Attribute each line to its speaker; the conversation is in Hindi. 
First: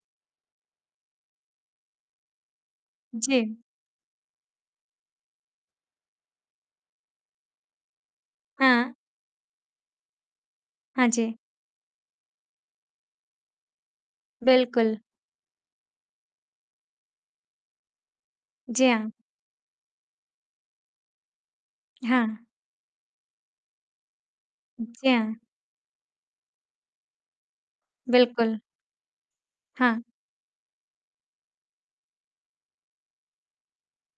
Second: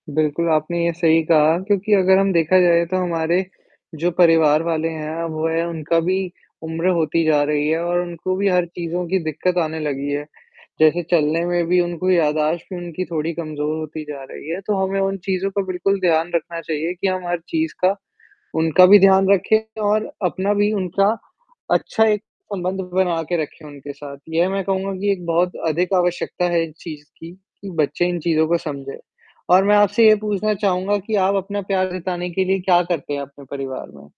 Speaker 1: बिल्कुल आपने ये सही कहा क्योंकि अगर हम देखा जाए तो हमारे,
Speaker 2: जी।
Speaker 1: जो परिवार वाले हैं वह उनका भी उम्र होती जा रही है और उनको भी हर
Speaker 2: हाँ।
Speaker 1: चीज़ों की दिक़्क़त आने लगी है। जैसे
Speaker 2: हाँ जी।
Speaker 1: चलने में भी उनको याददाश्त भी उनकी थोड़ी कमज़ोर होती जा रही है। तो
Speaker 2: बिल्कुल।
Speaker 1: हमें उन चीज़ों का बिल्कुल ध्यान रखना चाहिए कि हम हर चीज़ का उनका
Speaker 2: जी
Speaker 1: भी
Speaker 2: हाँ।
Speaker 1: ध्यान रखें और अपना भी उनका अच्छा एक
Speaker 2: हाँ।
Speaker 1: संबंध बना के रखें उनके साथ। यह मैं
Speaker 2: उ,
Speaker 1: कहूँगा
Speaker 2: जी
Speaker 1: कि एक
Speaker 2: हाँ।
Speaker 1: बहुत अधिक आवश्यकता है इस चीज़ की, कि बच्चे इन चीज़ों को
Speaker 2: बिल्कुल।
Speaker 1: समझें। और मैं
Speaker 2: हाँ।
Speaker 1: आपसे ये पूछना चाहूँगा कि आप अपना प्यार जताने के लिए क्या करते हैं अपने परिवार में?